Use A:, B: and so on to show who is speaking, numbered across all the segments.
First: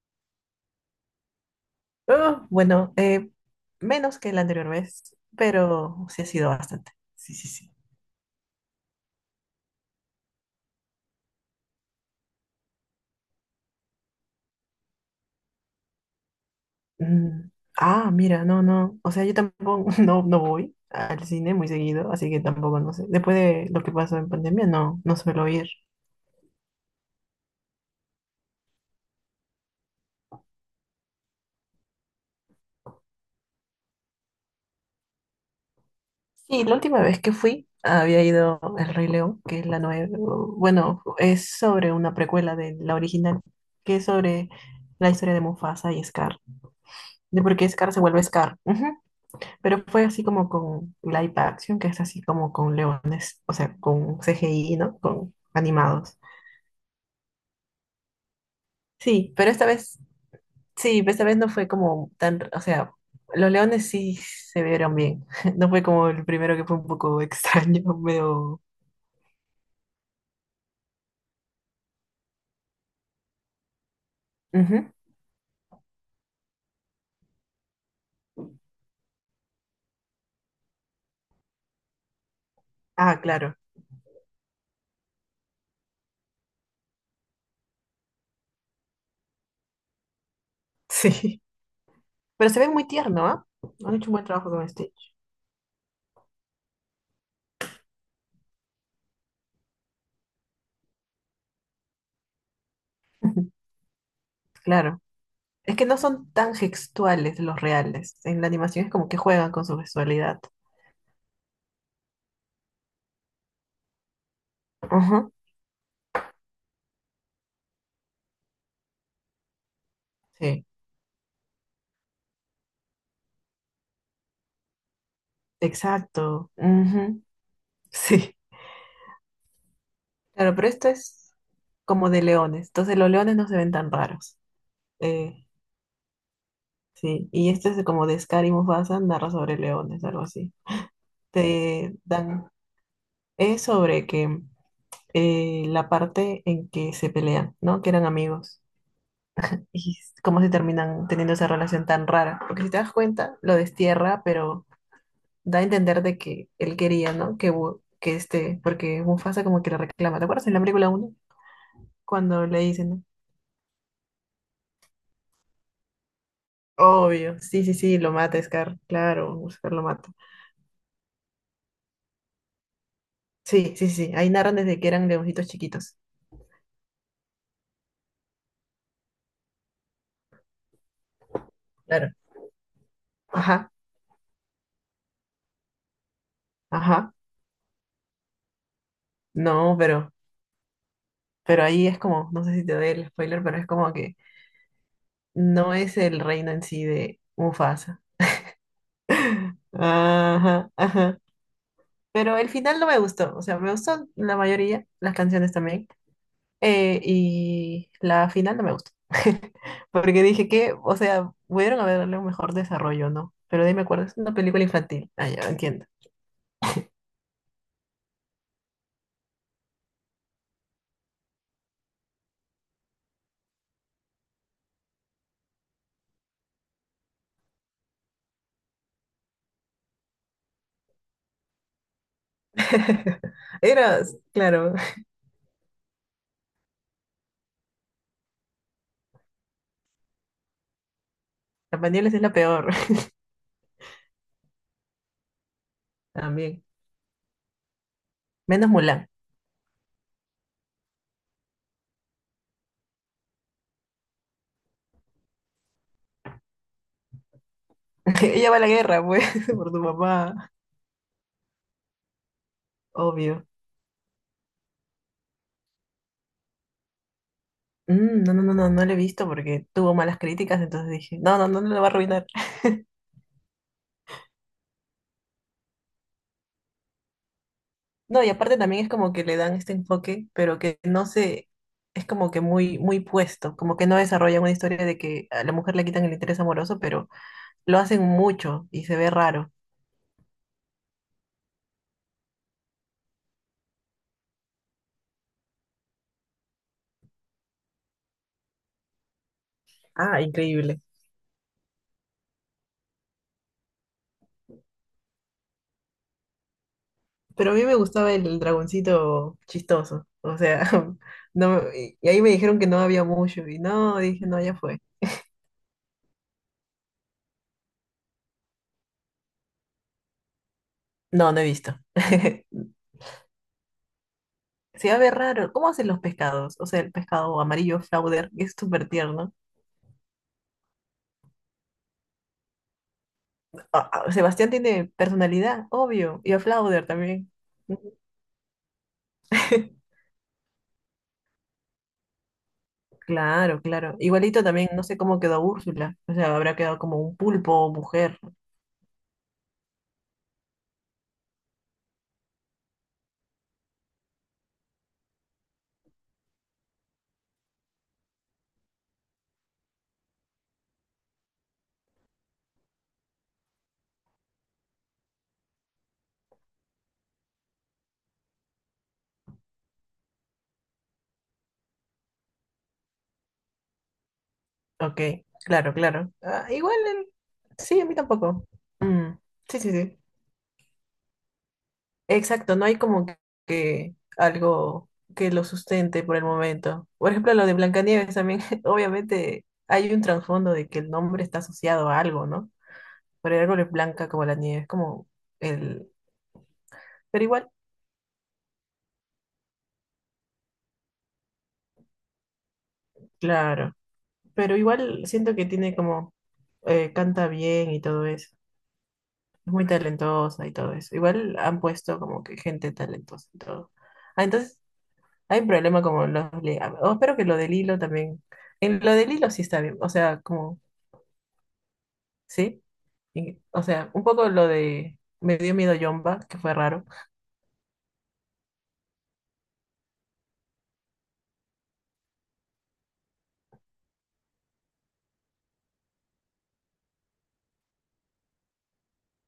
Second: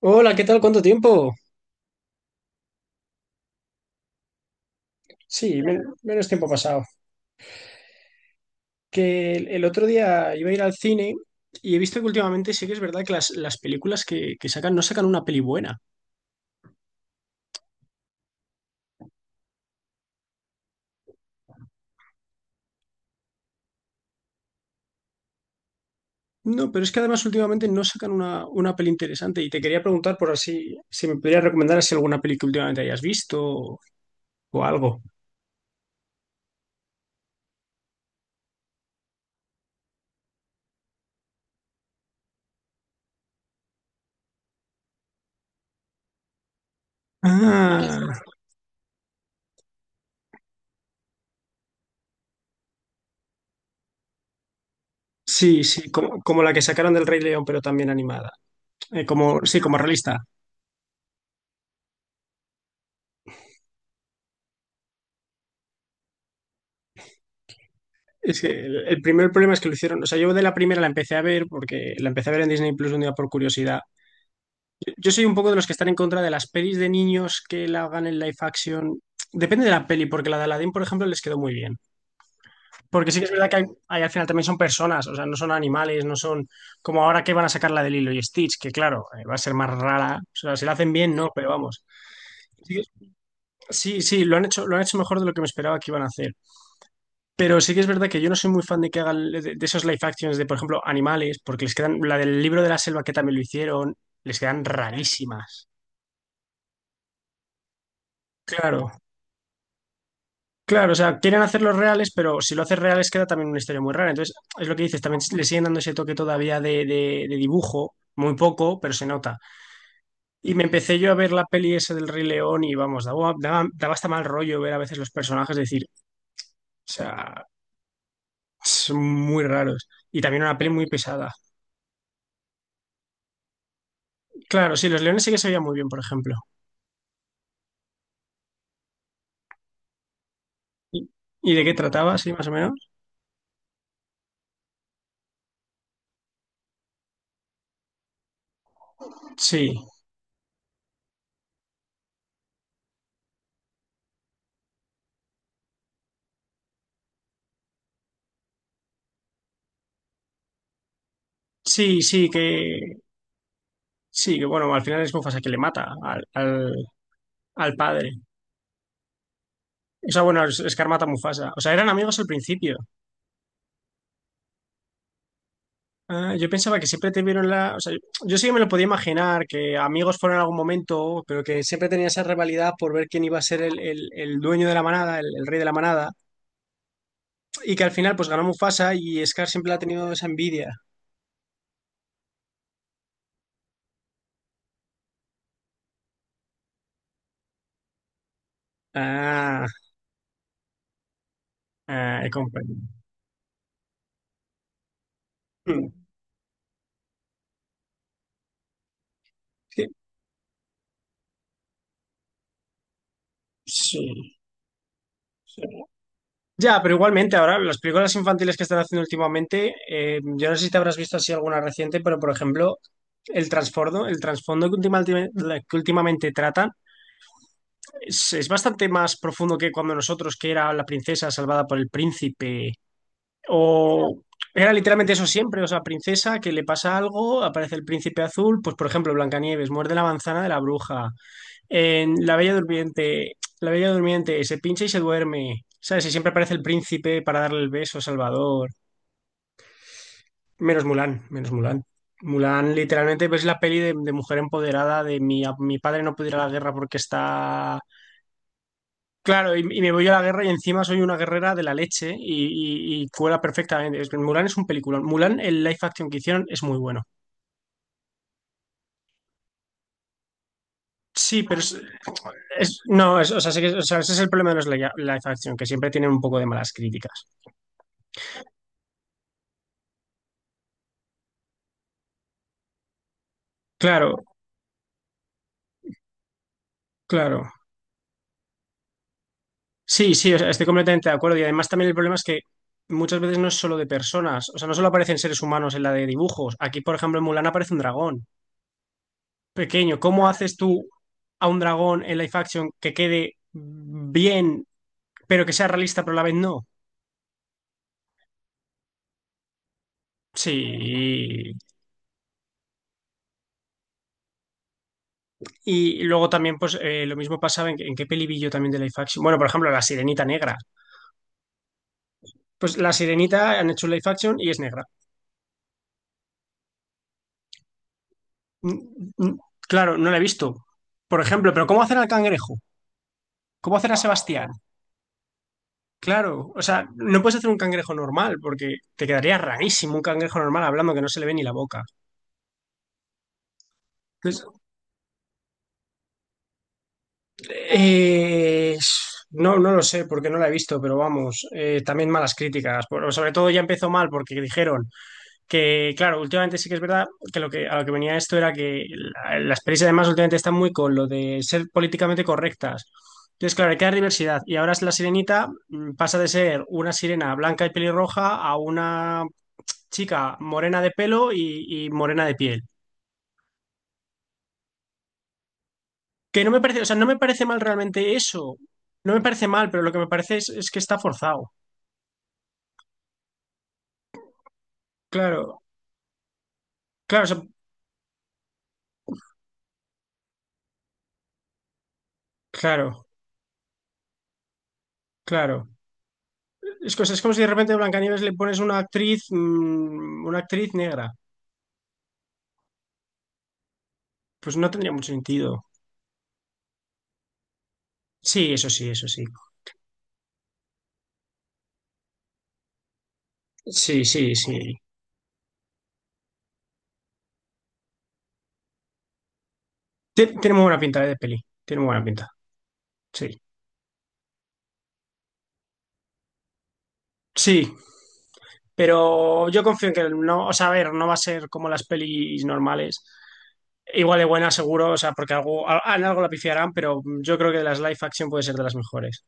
A: Hola, ¿qué tal? ¿Cuánto tiempo?
B: Ah, bueno, menos que la anterior vez,
A: Sí,
B: pero sí ha
A: menos tiempo ha
B: sido
A: pasado.
B: bastante. Sí, sí, sí.
A: Que el otro día iba a ir al cine y he visto que últimamente sí que es verdad que las películas que sacan no sacan una peli buena.
B: Mm, ah, mira, no, no. O sea, yo tampoco no, no voy al cine muy seguido, así que tampoco no sé. Después de lo que pasó en pandemia, no, no suelo ir.
A: No, pero es que además últimamente no sacan una peli interesante y te quería preguntar por así, si me podrías recomendar así alguna peli que últimamente hayas visto o algo.
B: Sí, la última vez que fui había ido El Rey León, que es la nueva, bueno, es sobre una precuela de la original, que es sobre la historia de Mufasa y Scar, de por qué Scar se vuelve
A: Ah,
B: Scar. Ujú. Pero fue así como con live action, que es así como con leones, o sea, con CGI, ¿no? Con
A: sí, sí,
B: animados.
A: como la que sacaron del Rey León, pero también animada.
B: Sí,
A: Como,
B: pero
A: sí,
B: esta
A: como
B: vez,
A: realista.
B: sí, pero esta vez no fue como tan, o sea, los leones sí se vieron bien. No fue como el primero que fue un poco extraño,
A: Es que
B: medio...
A: el primer problema es que lo hicieron. O sea, yo de la primera la empecé a ver porque la empecé a ver en Disney Plus un día por curiosidad.
B: Ujú.
A: Yo soy un poco de los que están en contra de las pelis de niños que la hagan en live action. Depende de la peli, porque la de Aladdin, por ejemplo, les quedó muy bien. Porque sí
B: Ah,
A: que es verdad que
B: claro,
A: hay al final también son personas, o sea, no son animales, no son como ahora que van a sacar la de Lilo y Stitch, que claro, va a ser más rara. O sea, si la hacen bien, no,
B: sí.
A: pero vamos.
B: Pero se ve
A: Sí,
B: muy tierno, ¿ah? Han
A: sí,
B: hecho un buen
A: sí,
B: trabajo con
A: lo han hecho
B: Stitch.
A: mejor de lo que me esperaba que iban a hacer. Pero sí que es verdad que yo no soy muy fan de que hagan de esos live actions de, por ejemplo, animales, porque les quedan, la del libro de la selva que también lo hicieron, les quedan
B: Claro.
A: rarísimas.
B: Es que no son tan gestuales los reales. En la animación es
A: Claro,
B: como que juegan con su gestualidad.
A: claro, o sea, quieren hacerlos reales, pero si lo haces reales queda también una historia muy rara. Entonces, es lo que dices, también
B: Ajá.
A: le siguen dando ese toque todavía de dibujo, muy poco, pero se nota. Y me
B: Sí.
A: empecé yo a ver la peli esa del Rey León y vamos, daba hasta mal rollo ver a veces los personajes, decir,
B: Exacto.
A: o
B: Ujú.
A: sea,
B: Sí.
A: son muy raros. Y también
B: Claro,
A: una
B: pero
A: peli muy
B: esto
A: pesada.
B: es como de leones. Entonces los leones no se ven tan raros.
A: Claro, sí, los leones sí que
B: Eh,
A: se veían muy bien, por ejemplo.
B: sí. Y este es como de Scar y Mufasa, narra sobre leones, algo así.
A: ¿Y de qué
B: Te
A: trataba, sí, más
B: dan...
A: o menos?
B: Es sobre que la parte en que se pelean, ¿no? Que eran amigos.
A: Sí,
B: Y s- cómo se terminan teniendo esa relación tan rara. Porque si te das cuenta, lo destierra, pero da a entender de que él quería, ¿no? Que, Bu- que este... Porque Mufasa como que le reclama. ¿Te acuerdas en la película uno?
A: sí,
B: Cuando le dicen, ¿no?
A: sí, que bueno, al final es Mufasa que le mata al, al,
B: Obvio, sí, sí,
A: al
B: sí,
A: padre.
B: lo mata Scar, claro, Scar lo mata.
A: O sea, bueno, Scar mata a Mufasa. O sea, eran amigos al principio.
B: Sí, sí, sí, ahí narran desde que eran leoncitos chiquitos.
A: Ah, yo pensaba que siempre tuvieron la. O sea, yo sí que me lo podía imaginar, que amigos fueron en algún momento, pero que siempre tenía
B: Claro.
A: esa rivalidad por ver quién iba a ser
B: Ajá,
A: el dueño de la manada, el rey de la manada.
B: ajá.
A: Y que al final, pues ganó Mufasa y Scar siempre
B: No,
A: ha tenido esa envidia.
B: pero ahí es como, no sé si te doy el spoiler, pero es como que no es el reino en sí de Mufasa.
A: Ah,
B: Ajá, ajá.
A: ah, he
B: Pero el final
A: comprendido.
B: no me gustó, o sea, me gustó la mayoría, las canciones también.
A: Hmm.
B: Y la final no me gustó.
A: Sí.
B: Porque dije que, o sea, pudieron haberle un mejor desarrollo, ¿no? Pero de ahí me acuerdo, es una
A: Sí.
B: película infantil. Ah, ya,
A: Sí.
B: entiendo.
A: Ya, pero igualmente ahora las películas infantiles que están haciendo últimamente, yo no sé si te habrás visto así alguna reciente, pero por ejemplo, el trasfondo que últimamente tratan es bastante más profundo que cuando nosotros, que era la princesa salvada por el príncipe,
B: Era,
A: o era
B: claro,
A: literalmente eso siempre, o sea, princesa que le pasa algo, aparece el príncipe azul, pues por ejemplo, Blancanieves muerde la manzana de la bruja.
B: la Pañales es
A: En
B: la
A: La Bella
B: peor
A: Durmiente, La Bella Durmiente se pincha y se duerme. ¿Sabes? Y siempre aparece el
B: también.
A: príncipe para darle el beso a Salvador.
B: Menos Mulan.
A: Menos Mulan, menos Mulan. Mulan, literalmente, pues, es la peli de mujer empoderada, de mi, a- mi padre no pudiera la guerra porque está.
B: Ella va a la guerra, pues,
A: Claro,
B: por
A: y
B: tu
A: me voy a la guerra y
B: papá,
A: encima soy una guerrera de la leche y cuela
B: obvio.
A: perfectamente. Es que Mulan es un peliculón. Mulan, el live action que hicieron es muy bueno.
B: Mm, no, no, no, no, no la he visto porque tuvo malas críticas, entonces dije, no,
A: Sí,
B: no,
A: pero
B: no, no la va a arruinar.
A: es- no, es- o sea, sí que- o sea, ese es el problema de los live action, que siempre tienen un poco de malas críticas.
B: No, y aparte también es como que le dan este enfoque, pero que no se, es como que muy, muy puesto, como que no
A: Claro,
B: desarrollan una historia de que a la mujer le quitan el interés amoroso, pero
A: claro.
B: lo hacen mucho y se ve raro.
A: Sí, sí, o sea, estoy completamente de acuerdo. Y además también el problema es que muchas veces no es solo de personas, o sea, no solo aparecen seres humanos en la de dibujos. Aquí, por ejemplo, en Mulan aparece un dragón pequeño.
B: Ah,
A: ¿Cómo haces
B: increíble.
A: tú a un dragón en live action que quede bien, pero que sea realista, pero a la vez no?
B: Pero a mí me gustaba el dragoncito chistoso, o sea,
A: Sí.
B: no, y ahí me dijeron que no había mucho, y no, dije, no, ya fue.
A: Y luego también, pues, lo mismo pasaba en qué peli vi yo también de live action. Bueno, por ejemplo, La Sirenita Negra.
B: No, no he visto.
A: Pues La Sirenita han hecho un live action y es negra.
B: Se va a ver raro. ¿Cómo hacen los pescados? O sea, el pescado amarillo Flauder, que es
A: Mm,
B: súper tierno.
A: mm. Claro, no la he visto. Por ejemplo, pero ¿cómo hacer al cangrejo? ¿Cómo
B: Ah,
A: hacer a
B: ah,
A: Sebastián?
B: Sebastián tiene personalidad, obvio, y a
A: Claro, o
B: Flauder
A: sea, no
B: también.
A: puedes hacer un cangrejo normal porque te quedaría rarísimo un cangrejo normal hablando que no se le ve ni la boca.
B: Claro, claro. Igualito
A: Entonces,
B: también, no sé cómo quedó Úrsula. O sea, habrá quedado como un pulpo o mujer.
A: eh, no, no lo sé porque no la he visto, pero vamos, también malas críticas. Por- sobre todo ya empezó mal porque dijeron que, claro, últimamente sí que es verdad que, lo que a lo que venía esto era que las pelis además últimamente están muy con lo de ser políticamente correctas. Entonces, claro, hay que dar diversidad. Y ahora es la sirenita mm, pasa de ser una sirena blanca y pelirroja a una chica morena de pelo y morena de piel.
B: Ok, claro, claro.
A: Que
B: Ah,
A: no me
B: igual,
A: parece, o sea, no
B: el-
A: me parece mal
B: sí, a mí
A: realmente eso.
B: tampoco.
A: No
B: Mm,
A: me parece
B: sí,
A: mal,
B: sí,
A: pero lo
B: sí.
A: que me parece es que está forzado.
B: Exacto, no hay como que algo que lo
A: Claro,
B: sustente por el momento. Por
A: claro, o
B: ejemplo,
A: sea,
B: lo de Blancanieves también, obviamente hay un trasfondo de que el nombre está asociado a algo, ¿no?
A: claro,
B: Pero el árbol es blanca como la nieve, es como
A: claro.
B: el...
A: Es, es
B: Pero
A: como si de
B: igual
A: repente a Blancanieves le pones una actriz, mm, una actriz negra.
B: claro,
A: Pues
B: pero
A: no tendría
B: igual
A: mucho
B: siento que
A: sentido.
B: tiene como, canta bien y todo eso,
A: Sí, eso sí, eso sí.
B: es muy talentosa y todo eso. Igual han puesto como que gente talentosa y todo.
A: Sí,
B: Ah,
A: sí, sí.
B: entonces hay un problema como los... le- ah, oh, espero que lo del hilo también... En lo del hilo sí está bien, o sea,
A: Tiene
B: como,
A: muy buena pinta, de peli. Tiene muy buena pinta.
B: ¿sí? Y,
A: Sí.
B: o sea, un poco lo de... Me dio miedo Yomba, que fue raro.
A: Sí, pero yo confío en que no, o sea, a ver, no va a ser como las pelis normales. Igual de buena, seguro, o sea, porque algo, en algo la pifiarán, pero yo creo que de las live action puede ser de las mejores.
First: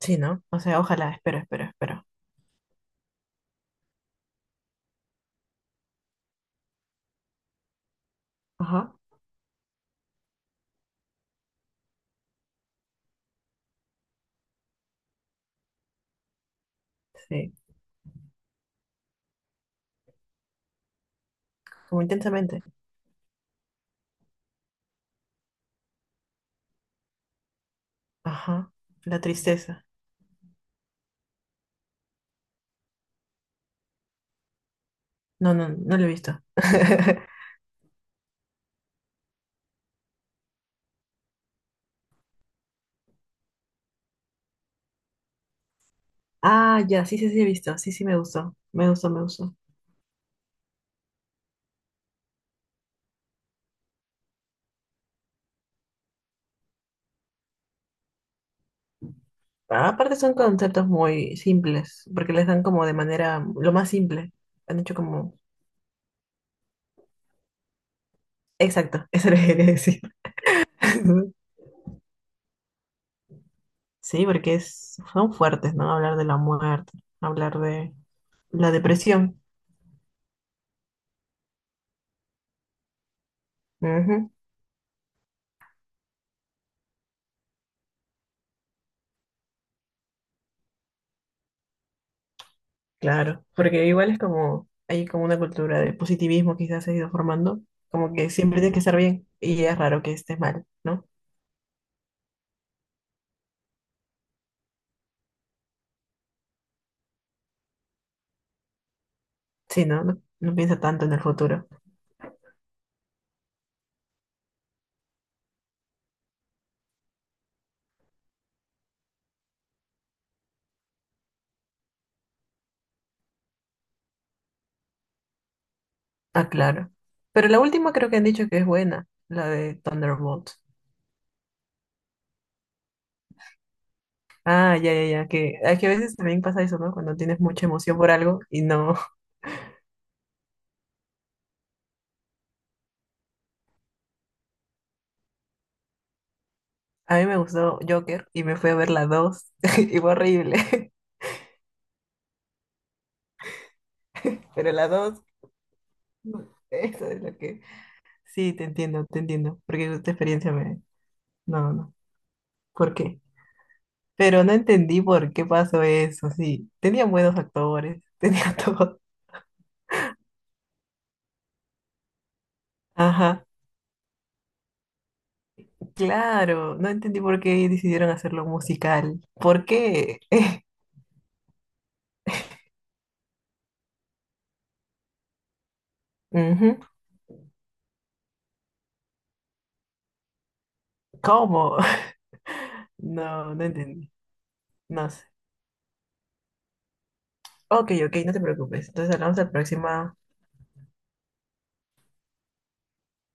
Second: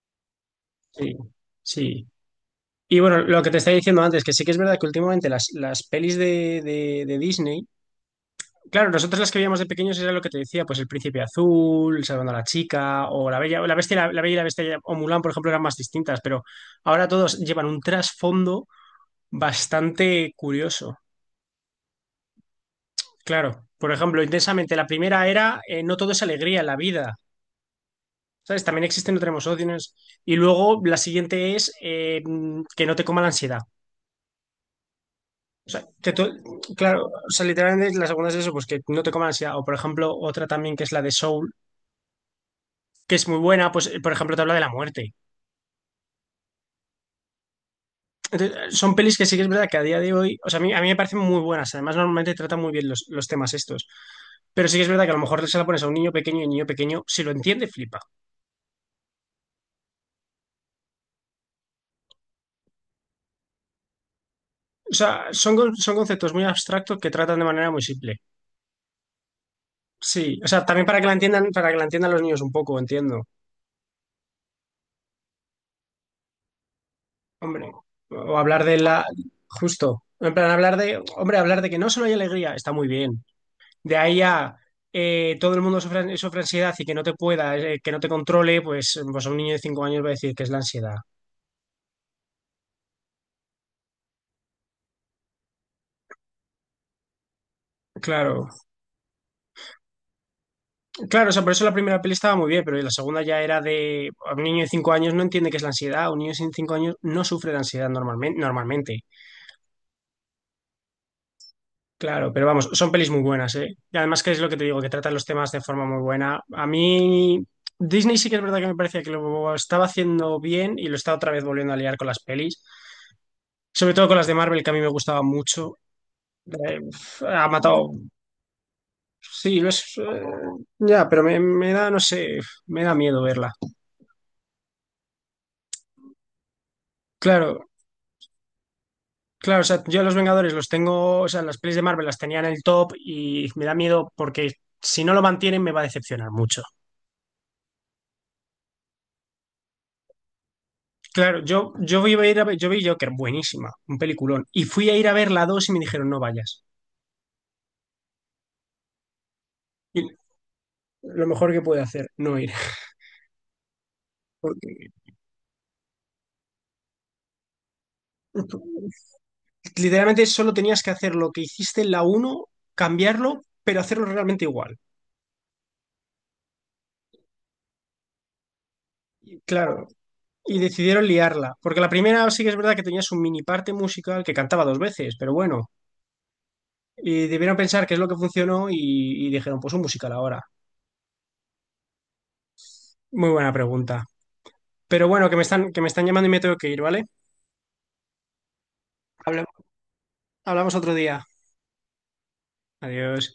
B: Sí, ¿no? O sea, ojalá,
A: Sí,
B: espero, espero,
A: sí.
B: espero.
A: Y bueno, lo que te estaba diciendo antes, que sí que es verdad que últimamente las pelis de Disney, claro,
B: Ajá,
A: nosotros las que veíamos de pequeños era lo que te decía, pues El Príncipe Azul, Salvando a la Chica, o La Bella, la Bestia, y la Bella y la Bestia, o Mulan, por ejemplo, eran más distintas, pero ahora todos
B: sí,
A: llevan un trasfondo bastante curioso.
B: como intensamente.
A: Claro, por ejemplo, intensamente, la primera era no todo es alegría en la vida. ¿Sabes?
B: Ajá,
A: También existen,
B: la
A: otros
B: tristeza.
A: emociones. Y luego la siguiente es que no te coma la ansiedad.
B: No, no, no lo he
A: Que tú-
B: visto.
A: claro, o sea, literalmente la segunda es eso, pues que no te coma la ansiedad. O por ejemplo, otra también que es la de Soul, que es muy buena, pues por ejemplo te habla de la muerte.
B: Ah, ya, sí, sí, sí, he visto. Sí, sí, me gustó.
A: Entonces,
B: Me
A: son
B: gustó,
A: pelis
B: me
A: que sí que es
B: gustó.
A: verdad que a día de hoy, o sea, a mí me parecen muy buenas. Además, normalmente tratan muy bien los temas estos. Pero sí que es verdad que a lo mejor se la pones a un niño pequeño y el niño pequeño, si lo entiende, flipa.
B: Ah, aparte son conceptos muy simples, porque les dan como de manera lo más simple. Han
A: O
B: hecho
A: sea,
B: como...
A: son, son conceptos muy abstractos que tratan de manera muy simple.
B: Exacto, eso lo que quería decir.
A: Sí, o sea, también para que la entiendan, para que la entiendan los niños un poco, entiendo.
B: Sí, porque es, son fuertes, ¿no? Hablar de la muerte, hablar
A: Hombre,
B: de
A: o hablar
B: la
A: de la,
B: depresión.
A: justo, en plan hablar de, hombre, hablar de que no solo hay alegría, está muy bien. De ahí
B: Ujú,
A: a todo el mundo sufre, sufre ansiedad y que no te pueda, que no te controle, pues, a un niño de 5 años va a decir que es la ansiedad.
B: claro, porque igual es como, hay como una cultura de positivismo quizás se ha ido formando, como que
A: Claro,
B: siempre tienes que estar bien y es raro que estés mal, ¿no?
A: claro, o sea, por eso la primera peli estaba muy bien, pero la segunda ya era de, a un niño de cinco años no entiende qué es la ansiedad, un niño sin 5 años no sufre de ansiedad normalmente, normalmente.
B: Sí, ¿no? No, no piensa tanto en el futuro.
A: Claro, pero vamos, son pelis muy buenas, ¿eh? Y además que es lo que te digo, que tratan los temas de forma muy buena. A mí, Disney sí que es verdad que me parecía que lo estaba haciendo bien y lo está otra vez volviendo a liar con las pelis, sobre todo con las de Marvel, que a mí me gustaba mucho.
B: Ah, claro.
A: Uf, ha
B: Pero la
A: matado,
B: última creo que han dicho que es buena, la
A: sí, lo
B: de
A: es,
B: Thunderbolt.
A: ya, pero me da, no sé, me da miedo verla.
B: Ah, ya, ya, ya, que, ah, que a veces también pasa eso, ¿no? Cuando tienes mucha
A: Claro,
B: emoción por algo y no.
A: claro, o sea, yo a los Vengadores los tengo, o sea, las pelis de Marvel las tenía en el top y me da miedo porque si no lo mantienen me va a decepcionar mucho.
B: A mí me gustó Joker y me fui a ver la dos y fue horrible.
A: Claro, yo, iba a ir a ver, yo vi Joker, buenísima, un peliculón. Y
B: Pero la
A: fui a ir a
B: 2
A: ver la 2 y me dijeron, no
B: no,
A: vayas.
B: eso es lo que... Sí, te entiendo, porque
A: Y
B: esta experiencia me...
A: lo mejor que
B: No, no,
A: puede
B: no,
A: hacer, no ir.
B: ¿por qué? Pero no
A: Porque
B: entendí por qué pasó eso, sí. Tenían buenos actores, tenía todo.
A: literalmente solo tenías que hacer lo que hiciste en la uno, cambiarlo,
B: Ajá.
A: pero hacerlo realmente igual.
B: Claro, no entendí por qué decidieron hacerlo musical.
A: Y
B: ¿Por
A: claro,
B: qué?
A: y decidieron liarla. Porque la primera sí que es verdad que tenías un mini parte musical que cantaba dos veces, pero bueno.
B: Ujú,
A: Y debieron pensar qué es lo que funcionó y dijeron, pues un musical ahora.
B: ¿cómo?
A: Muy buena
B: No, no
A: pregunta.
B: entendí.
A: Pero
B: No sé.
A: bueno, que me están llamando y me tengo que ir, ¿vale?
B: Ok, ok, no te preocupes. Entonces hablamos
A: Habla-
B: la próxima.
A: Hablamos otro día. Adiós.